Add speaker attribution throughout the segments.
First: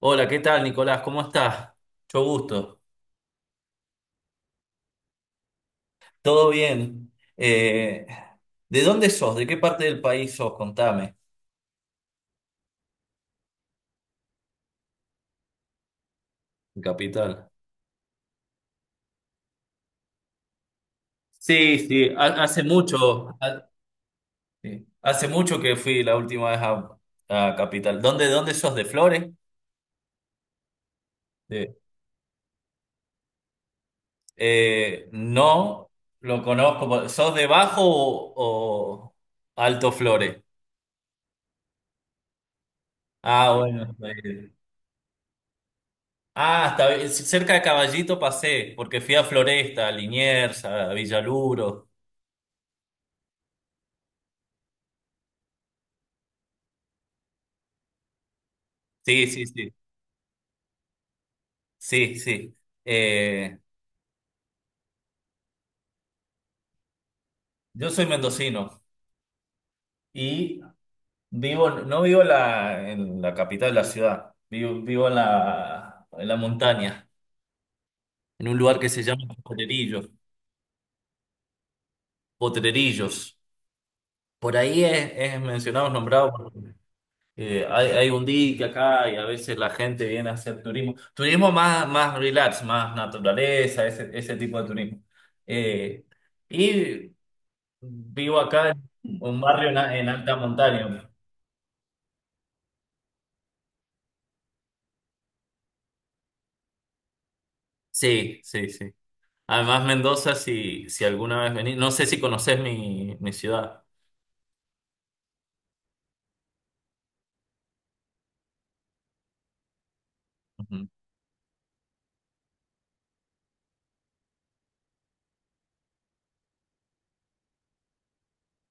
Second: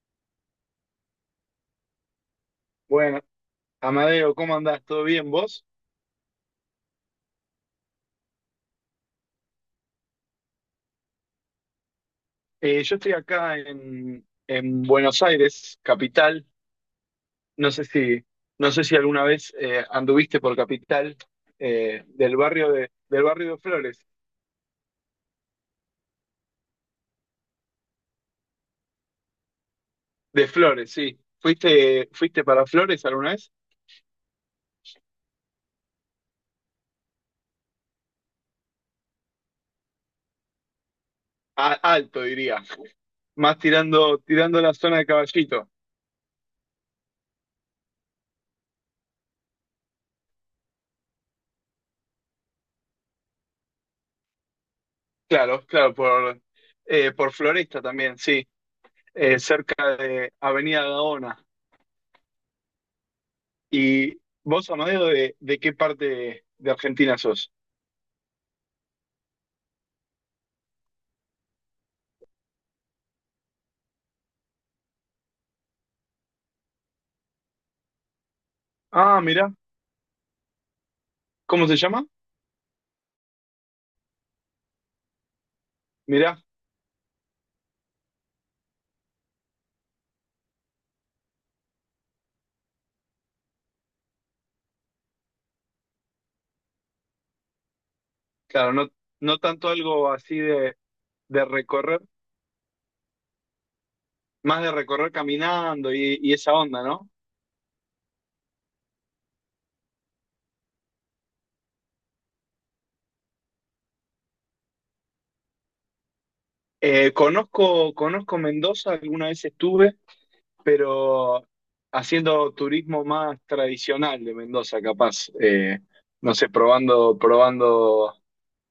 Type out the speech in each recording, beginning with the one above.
Speaker 1: Hola, ¿qué tal, Nicolás? ¿Cómo estás? Mucho gusto.
Speaker 2: Bueno, Amadeo, ¿cómo andás? ¿Todo bien vos?
Speaker 1: ¿Todo bien? ¿De dónde sos? ¿De qué parte del país sos? Contame.
Speaker 2: Yo estoy acá en Buenos Aires, capital.
Speaker 1: Mi Capital.
Speaker 2: No sé si, no sé si alguna vez anduviste por capital
Speaker 1: Sí, sí,
Speaker 2: del
Speaker 1: hace
Speaker 2: del
Speaker 1: mucho,
Speaker 2: barrio de Flores.
Speaker 1: sí, hace mucho que fui la última vez a Capital. ¿Dónde sos? ¿De Flores?
Speaker 2: De Flores, sí.
Speaker 1: De-
Speaker 2: ¿¿Fuiste para Flores alguna vez?
Speaker 1: no, lo conozco. ¿Sos de Bajo o Alto Flores?
Speaker 2: A- alto, diría.
Speaker 1: Ah,
Speaker 2: Más
Speaker 1: bueno.
Speaker 2: tirando la zona de Caballito.
Speaker 1: Ah, cerca de Caballito pasé, porque fui a Floresta, a Liniers, a Villaluro.
Speaker 2: Claro, claro, por Floresta también, sí.
Speaker 1: Sí, sí, sí.
Speaker 2: Cerca de Avenida Gaona.
Speaker 1: Sí, sí. Eh,
Speaker 2: ¿Y vos, Amadeo, de qué parte de Argentina sos?
Speaker 1: yo soy mendocino y vivo, no vivo en en la capital de la ciudad, vivo, vivo en en la montaña, en un lugar que se
Speaker 2: Ah,
Speaker 1: llama
Speaker 2: mirá,
Speaker 1: Potrerillos.
Speaker 2: ¿cómo se llama?
Speaker 1: Potrerillos. Por ahí es mencionado,
Speaker 2: Mirá,
Speaker 1: nombrado. Hay, hay un día acá y a veces la gente viene a hacer turismo. Turismo más, más relax, más naturaleza, ese tipo de turismo. Eh, y vivo acá
Speaker 2: claro,
Speaker 1: en
Speaker 2: no, no
Speaker 1: un barrio
Speaker 2: tanto
Speaker 1: en
Speaker 2: algo
Speaker 1: alta
Speaker 2: así
Speaker 1: montaña.
Speaker 2: de recorrer, más de recorrer caminando y esa onda, ¿no?
Speaker 1: Sí, sí, sí. Además, Mendoza, si, si alguna vez venís, no sé si conocés mi ciudad.
Speaker 2: Conozco Mendoza, alguna vez estuve,
Speaker 1: Ujú.
Speaker 2: pero haciendo turismo más tradicional de Mendoza, capaz. No sé, probando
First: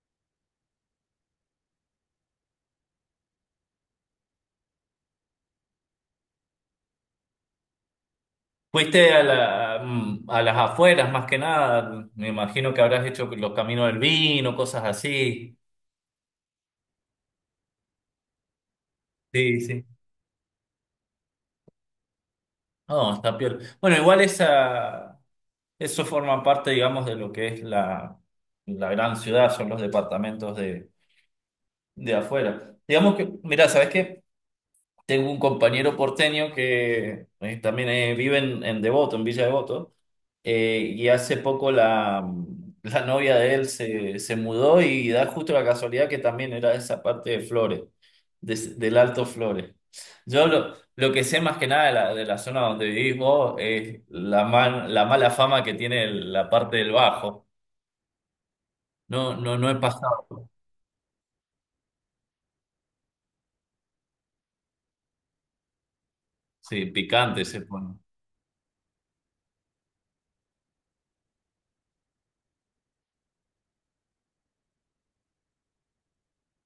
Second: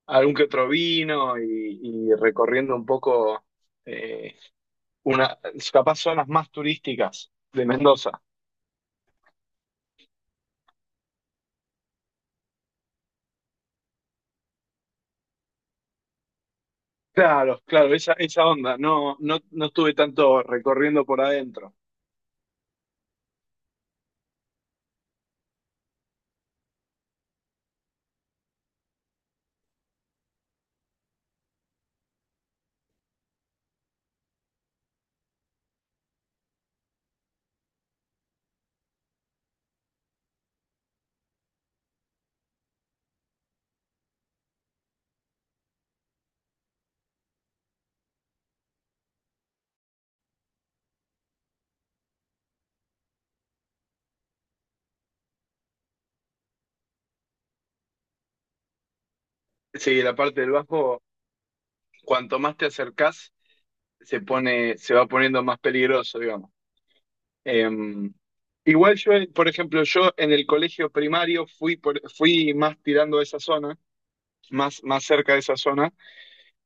Speaker 2: algún que otro vino y recorriendo un poco eh, una, capaz zonas más turísticas de Mendoza.
Speaker 1: Fuiste a a las afueras más que nada. Me imagino que habrás hecho los caminos del vino, cosas así.
Speaker 2: Claro, claro, esa onda. No,
Speaker 1: Sí,
Speaker 2: no
Speaker 1: sí.
Speaker 2: estuve tanto recorriendo por adentro.
Speaker 1: No, está peor. Bueno, igual eso forma parte, digamos, de lo que es la gran ciudad, son los departamentos de afuera. Digamos que, mirá, ¿sabes qué? Tengo un compañero porteño que también vive en Devoto, en Villa Devoto, y hace poco la novia de él se mudó y da justo la casualidad que también era de esa parte de Flores, del Alto Flores. Yo lo que sé más que nada de de la zona donde vivís vos es la mala fama que tiene la parte del Bajo. No, no, no he
Speaker 2: Sí, la parte
Speaker 1: pasado.
Speaker 2: del bajo, cuanto más te acercás, se va poniendo más peligroso, digamos.
Speaker 1: Sí, picante se
Speaker 2: Eh,
Speaker 1: pone.
Speaker 2: igual yo, por ejemplo, yo en el colegio primario fui más tirando a esa zona, más cerca de esa zona.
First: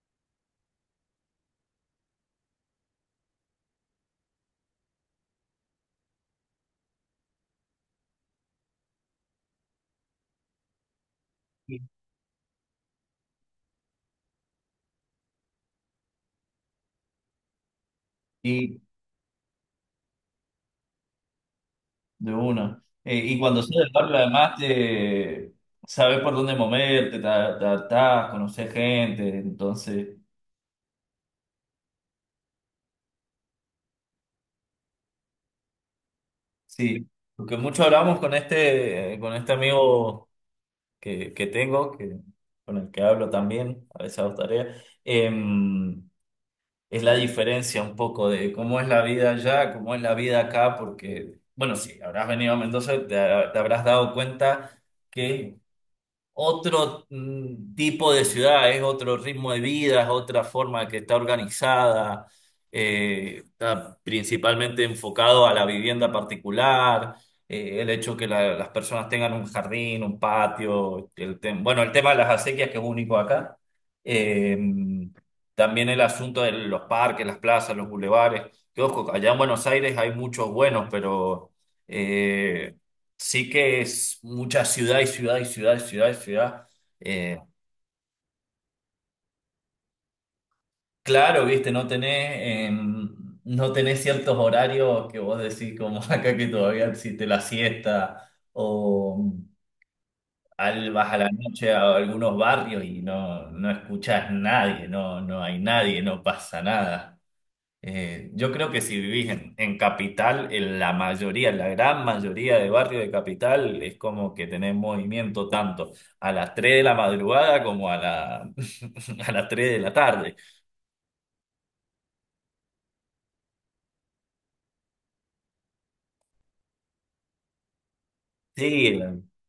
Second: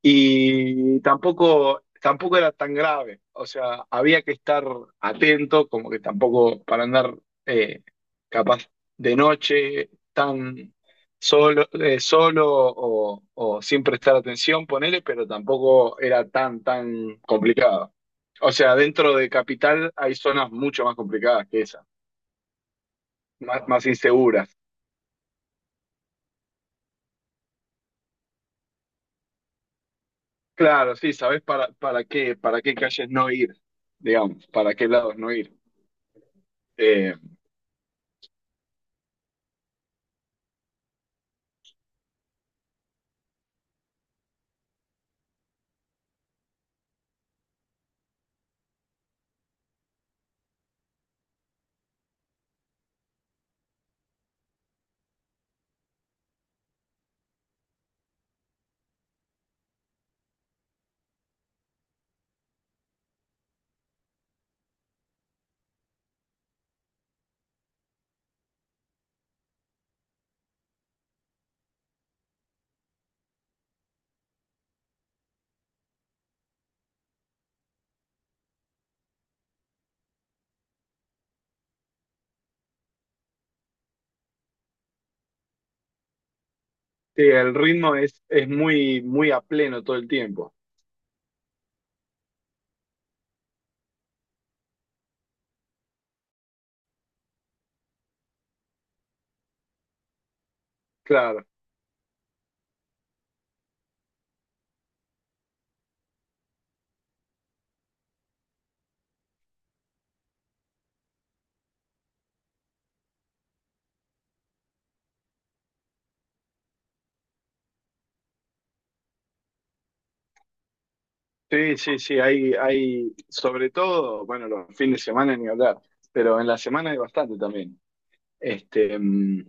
Speaker 2: Y tampoco era tan grave. O sea, había que estar atento, como que tampoco para andar eh, capaz de noche tan solo, eh, o sin prestar atención, ponele, pero tampoco era tan complicado. O sea,
Speaker 1: Y,
Speaker 2: dentro de Capital hay zonas mucho más complicadas que esas,
Speaker 1: de una. Y cuando sales
Speaker 2: más
Speaker 1: del barrio,
Speaker 2: inseguras.
Speaker 1: además, te sabes por dónde moverte, te adaptás, conoces gente. Entonces,
Speaker 2: Claro, sí, sabés para qué calles no ir, digamos, para qué lados no ir.
Speaker 1: sí.
Speaker 2: Eh,
Speaker 1: Lo que mucho hablamos con con este amigo que tengo, que, con el que hablo también, a veces hago tareas, es la diferencia un poco de cómo es la vida allá, cómo es la vida acá, porque, bueno, sí, habrás venido a Mendoza, te habrás dado cuenta que otro tipo de ciudad, es otro ritmo de vida, es otra forma que está organizada, está principalmente enfocado a la vivienda particular, el hecho que las personas tengan un jardín, un patio, bueno, el tema de las acequias que es único acá, eh, también el asunto de los parques, las plazas, los bulevares, que ojo, allá en Buenos Aires hay muchos buenos, pero... eh, sí que es mucha ciudad y ciudad y ciudad y ciudad y ciudad.
Speaker 2: Sí,
Speaker 1: Eh,
Speaker 2: el ritmo es muy, muy a pleno todo el tiempo.
Speaker 1: claro, viste, no tenés, no tenés ciertos horarios que vos decís como acá que todavía existe la siesta o al, vas a la
Speaker 2: Claro.
Speaker 1: noche a algunos barrios y no, no escuchás nadie, no, no hay nadie, no pasa nada. Yo creo que si vivís en capital, en la mayoría, la gran mayoría de barrios de capital es como que tenés movimiento tanto a las 3 de la madrugada como a a las 3 de la tarde.
Speaker 2: Sí, sí, sí, hay, sobre todo, bueno, los fines de semana ni hablar, pero en la semana hay bastante también.
Speaker 1: Sí,
Speaker 2: Este,
Speaker 1: la-
Speaker 2: mm,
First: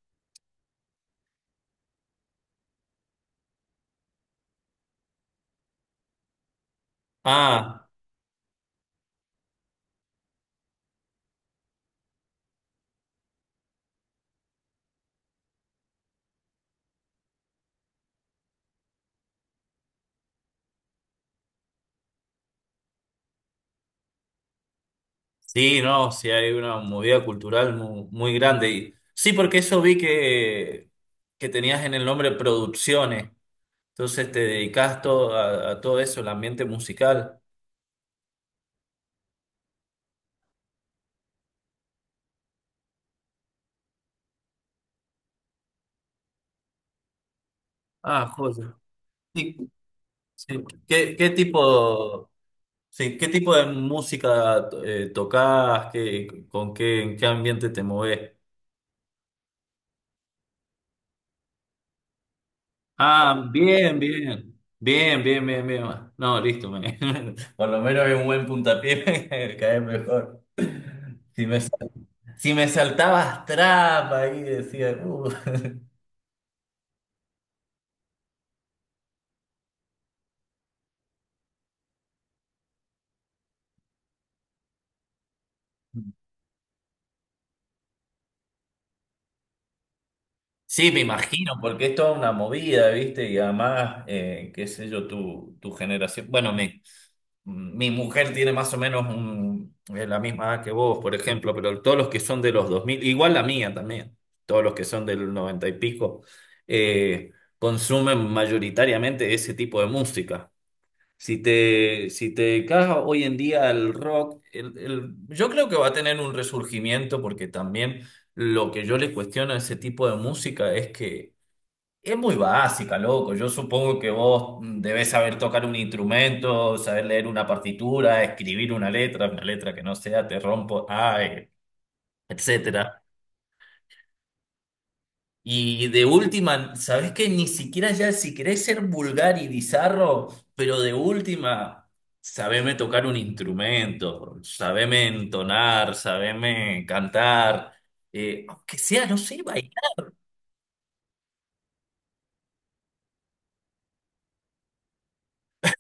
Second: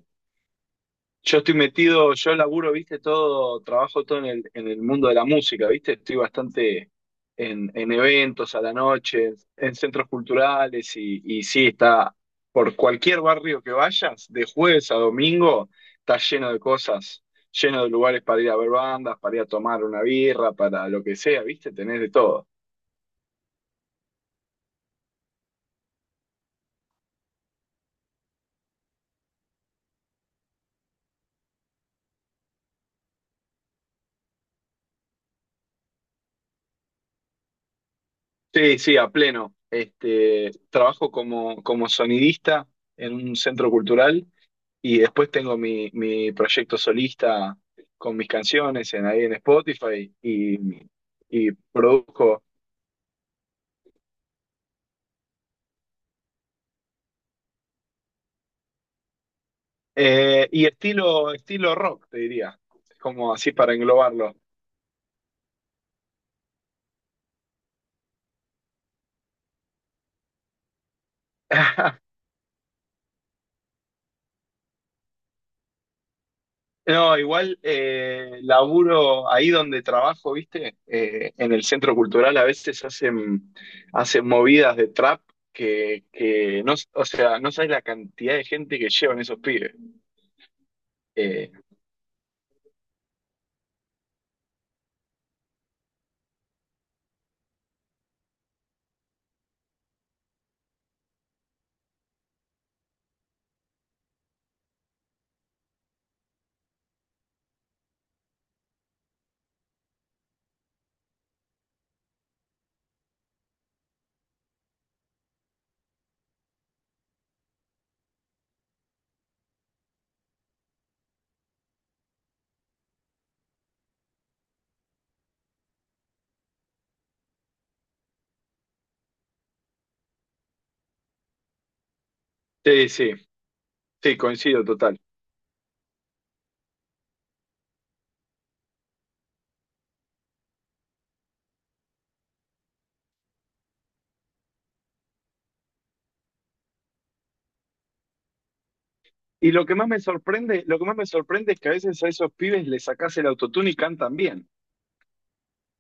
Speaker 2: Yo estoy metido, yo laburo, viste, todo, trabajo todo en el mundo de la música, viste, estoy bastante
Speaker 1: ah,
Speaker 2: en eventos a la noche, en centros culturales y sí, está por cualquier barrio que vayas, de jueves a domingo, está lleno de cosas, lleno de lugares para ir a ver bandas, para ir a tomar una birra, para lo que sea, viste, tenés de todo.
Speaker 1: sí, no, sí hay una movida cultural muy, grande. Sí, porque eso vi que tenías en el nombre producciones, entonces te dedicás todo, a todo eso, el ambiente musical.
Speaker 2: Sí, sí, a pleno. Este, trabajo como sonidista en un centro cultural y después tengo mi proyecto solista con
Speaker 1: Ah,
Speaker 2: mis
Speaker 1: joya.
Speaker 2: canciones en, ahí en
Speaker 1: Sí,
Speaker 2: Spotify
Speaker 1: sí. ¿Qué
Speaker 2: y
Speaker 1: tipo...
Speaker 2: produzco.
Speaker 1: Sí, ¿qué tipo de música tocas? ¿Qué, con qué, en qué ambiente te mueves?
Speaker 2: Y estilo rock, te diría, como
Speaker 1: Ah,
Speaker 2: así para
Speaker 1: bien,
Speaker 2: englobarlo.
Speaker 1: bien. Bien, bien, bien, bien. No, listo. Por lo menos hay un buen puntapié, me cae mejor. Si me, sal- si me saltabas trap ahí, decía.
Speaker 2: No, igual laburo ahí donde trabajo, ¿viste? En el centro cultural a veces hacen movidas de trap que no, o sea, no sabes la cantidad de gente que llevan esos pibes.
Speaker 1: Sí, me
Speaker 2: Eh,
Speaker 1: imagino, porque es toda una movida, ¿viste? Y además, qué sé yo, tu generación. Bueno, mi mujer tiene más o menos la misma edad que vos, por ejemplo, pero todos los que son de los 2000, igual la mía también, todos los que son del 90 y pico, eh, consumen mayoritariamente ese tipo de música. Si te dedicas hoy en día el rock, yo creo que va a tener un resurgimiento porque también lo que yo le cuestiono a ese tipo de música es que es muy básica, loco. Yo supongo que vos debés saber tocar un instrumento, saber leer una partitura, escribir una letra que no sea te rompo, ay,
Speaker 2: sí,
Speaker 1: etcétera.
Speaker 2: sí, sí, coincido total.
Speaker 1: Y de última, ¿sabés qué? Ni siquiera ya, si querés ser vulgar y bizarro, pero de última, sabeme tocar un instrumento, sabeme entonar, sabeme cantar, aunque sea, no sé,
Speaker 2: Y lo
Speaker 1: bailar.
Speaker 2: que más me sorprende, lo que más me sorprende es que a veces a esos pibes les sacás el autotune y cantan bien.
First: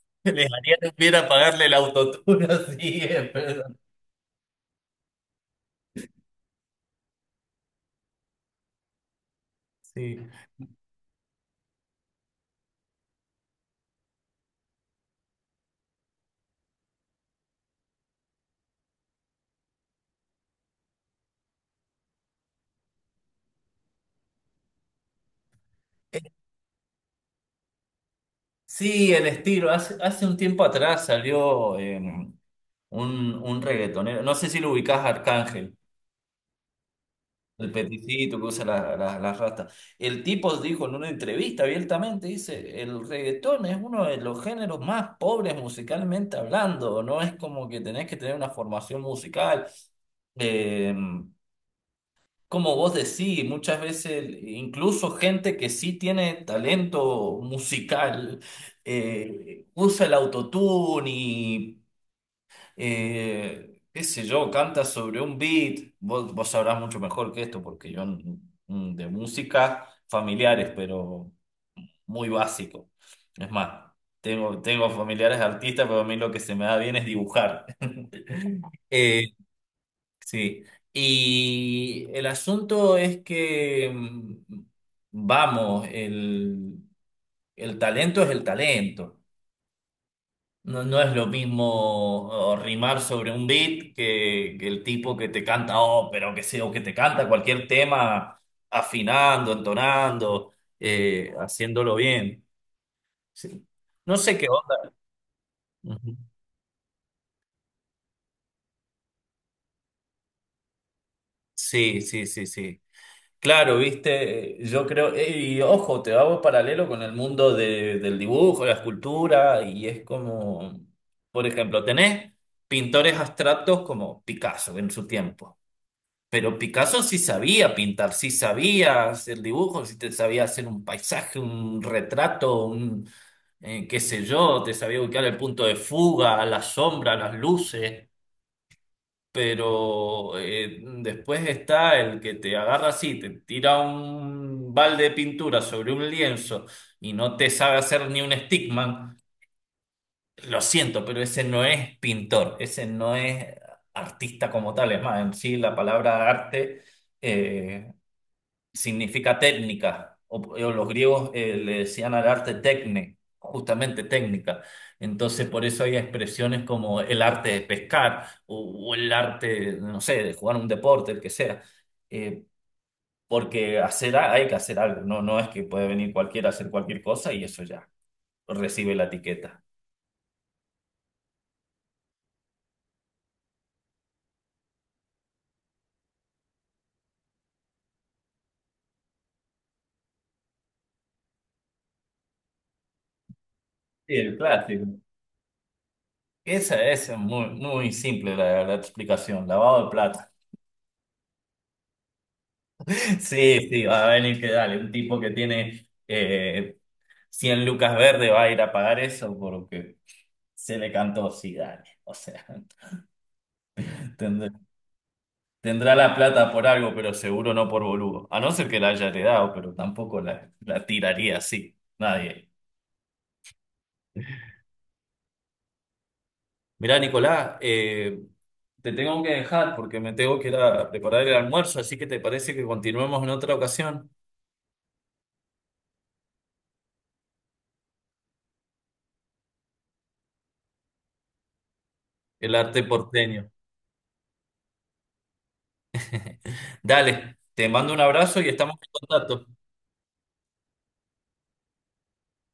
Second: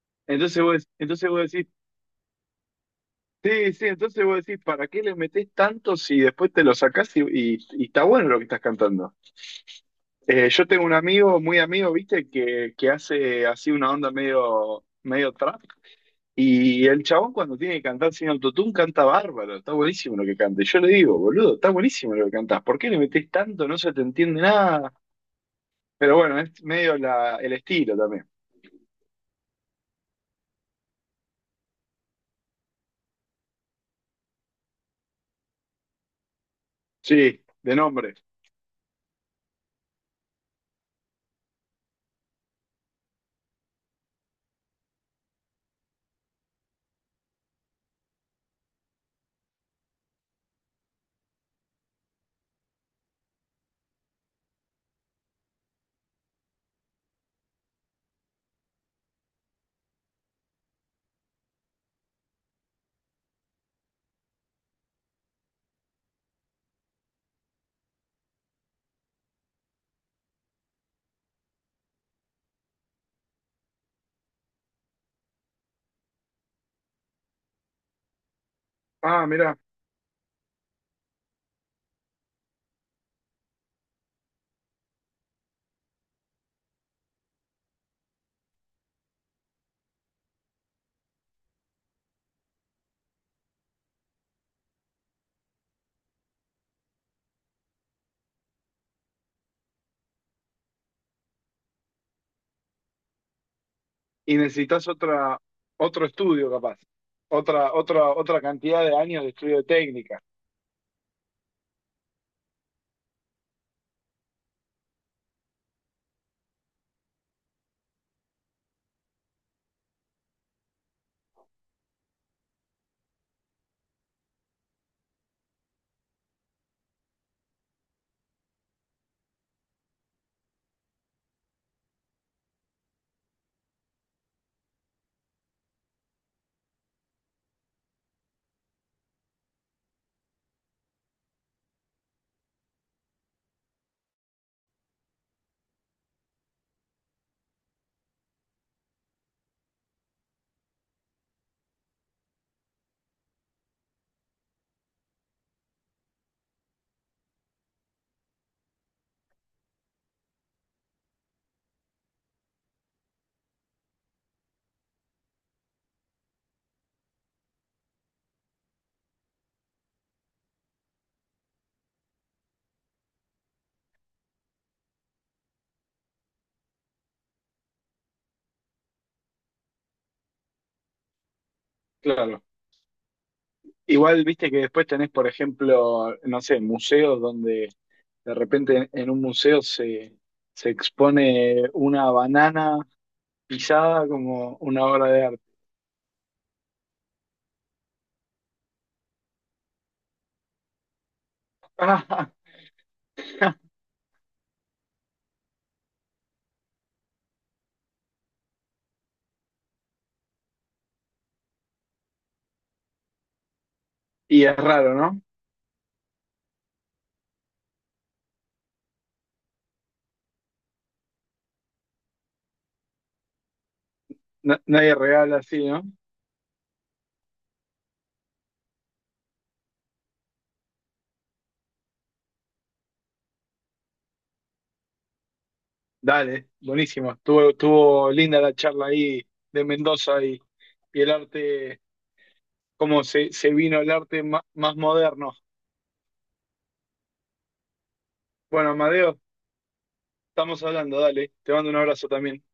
Speaker 1: Les haría hubiera
Speaker 2: Entonces vos
Speaker 1: pagarle
Speaker 2: decís,
Speaker 1: el autotune así,
Speaker 2: sí,
Speaker 1: perdón.
Speaker 2: sí, entonces vos decís, ¿para qué les metés tanto si después te lo sacás y y está bueno lo que estás cantando?
Speaker 1: Sí.
Speaker 2: Yo tengo un amigo, muy amigo, viste, que hace así una onda medio trap. Y el chabón cuando tiene que cantar sin autotune canta bárbaro, está buenísimo lo que canta. Y yo le digo, boludo, está buenísimo lo que cantás. ¿Por qué le metés tanto? No se te entiende nada. Pero
Speaker 1: Eh,
Speaker 2: bueno, es medio la, el estilo también.
Speaker 1: sí, el estilo. Hace, hace un tiempo atrás salió un reggaetonero, no sé si lo ubicás, Arcángel.
Speaker 2: Sí,
Speaker 1: El
Speaker 2: de nombre.
Speaker 1: peticito que usa la rasta. El tipo dijo en una entrevista abiertamente, dice, el reggaetón es uno de los géneros más pobres musicalmente hablando, no es como que tenés que tener una formación musical. Eh, como vos decís, muchas veces incluso gente que sí tiene talento musical usa el autotune y qué sé yo, canta sobre un beat, vos sabrás mucho mejor que esto, porque yo de música familiares, pero muy básico. Es más, tengo, tengo familiares artistas, pero a mí lo que se me da bien es dibujar.
Speaker 2: Ah,
Speaker 1: Eh,
Speaker 2: mirá.
Speaker 1: sí, y el asunto es que, vamos, el talento es el talento. No, no es lo mismo o, rimar sobre un beat que el tipo que te canta ópera o que sea, o que te canta cualquier tema afinando, entonando, haciéndolo bien. Sí. No
Speaker 2: Y
Speaker 1: sé qué onda.
Speaker 2: otro
Speaker 1: Ujú.
Speaker 2: estudio capaz. Otra cantidad de años de estudio de técnica.
Speaker 1: Sí, sí, sí, sí. Claro, viste, yo creo, y ojo, te hago paralelo con el mundo del dibujo, la escultura, y es como, por ejemplo, tenés pintores abstractos como Picasso en su tiempo. Pero Picasso sí sabía pintar, sí sabía hacer dibujos, sí te sabía hacer un paisaje, un retrato, un qué sé yo, te sabía ubicar el punto de fuga, la sombra, las luces. Pero después está el que te agarra así, te tira un balde de pintura sobre un lienzo y no te sabe hacer ni un stickman. Lo siento, pero ese no es pintor, ese no es artista como tal. Es más, en sí la palabra arte eh, significa técnica, o los griegos le decían al arte tecne, justamente técnica. Entonces, por eso hay expresiones como el arte de pescar o el arte, no sé, de jugar un deporte, el que sea. Eh, porque hacer, hay que hacer algo, no, no es que puede venir cualquiera a hacer cualquier cosa y eso ya recibe la etiqueta.
Speaker 2: Claro. Igual, viste que después tenés, por ejemplo, no sé, museos donde de repente en un museo se expone una banana pisada
Speaker 1: Sí, el
Speaker 2: como una
Speaker 1: clásico.
Speaker 2: obra de arte.
Speaker 1: Esa es muy, muy simple la explicación, lavado de plata. Sí, sí, va a venir que dale, un tipo que tiene cien lucas verde va a ir a pagar eso porque se le cantó, sí, dale. O sea,
Speaker 2: Y
Speaker 1: tendrá,
Speaker 2: es raro, ¿no?
Speaker 1: tendrá la plata por algo, pero seguro no por boludo. A no ser que la haya heredado, pero tampoco la tiraría así. Nadie.
Speaker 2: Na- nadie regala así, ¿no?
Speaker 1: Mirá, Nicolás, te tengo que dejar porque me tengo que ir a preparar el almuerzo, así que te parece que continuemos en otra ocasión
Speaker 2: Dale, buenísimo. Estuvo linda la charla ahí de Mendoza y el arte,
Speaker 1: el arte
Speaker 2: se
Speaker 1: porteño.
Speaker 2: vino el arte ma- más moderno.
Speaker 1: Dale, te mando un abrazo y
Speaker 2: Bueno,
Speaker 1: estamos en
Speaker 2: Amadeo,
Speaker 1: contacto.
Speaker 2: estamos hablando, dale. Te mando un abrazo también.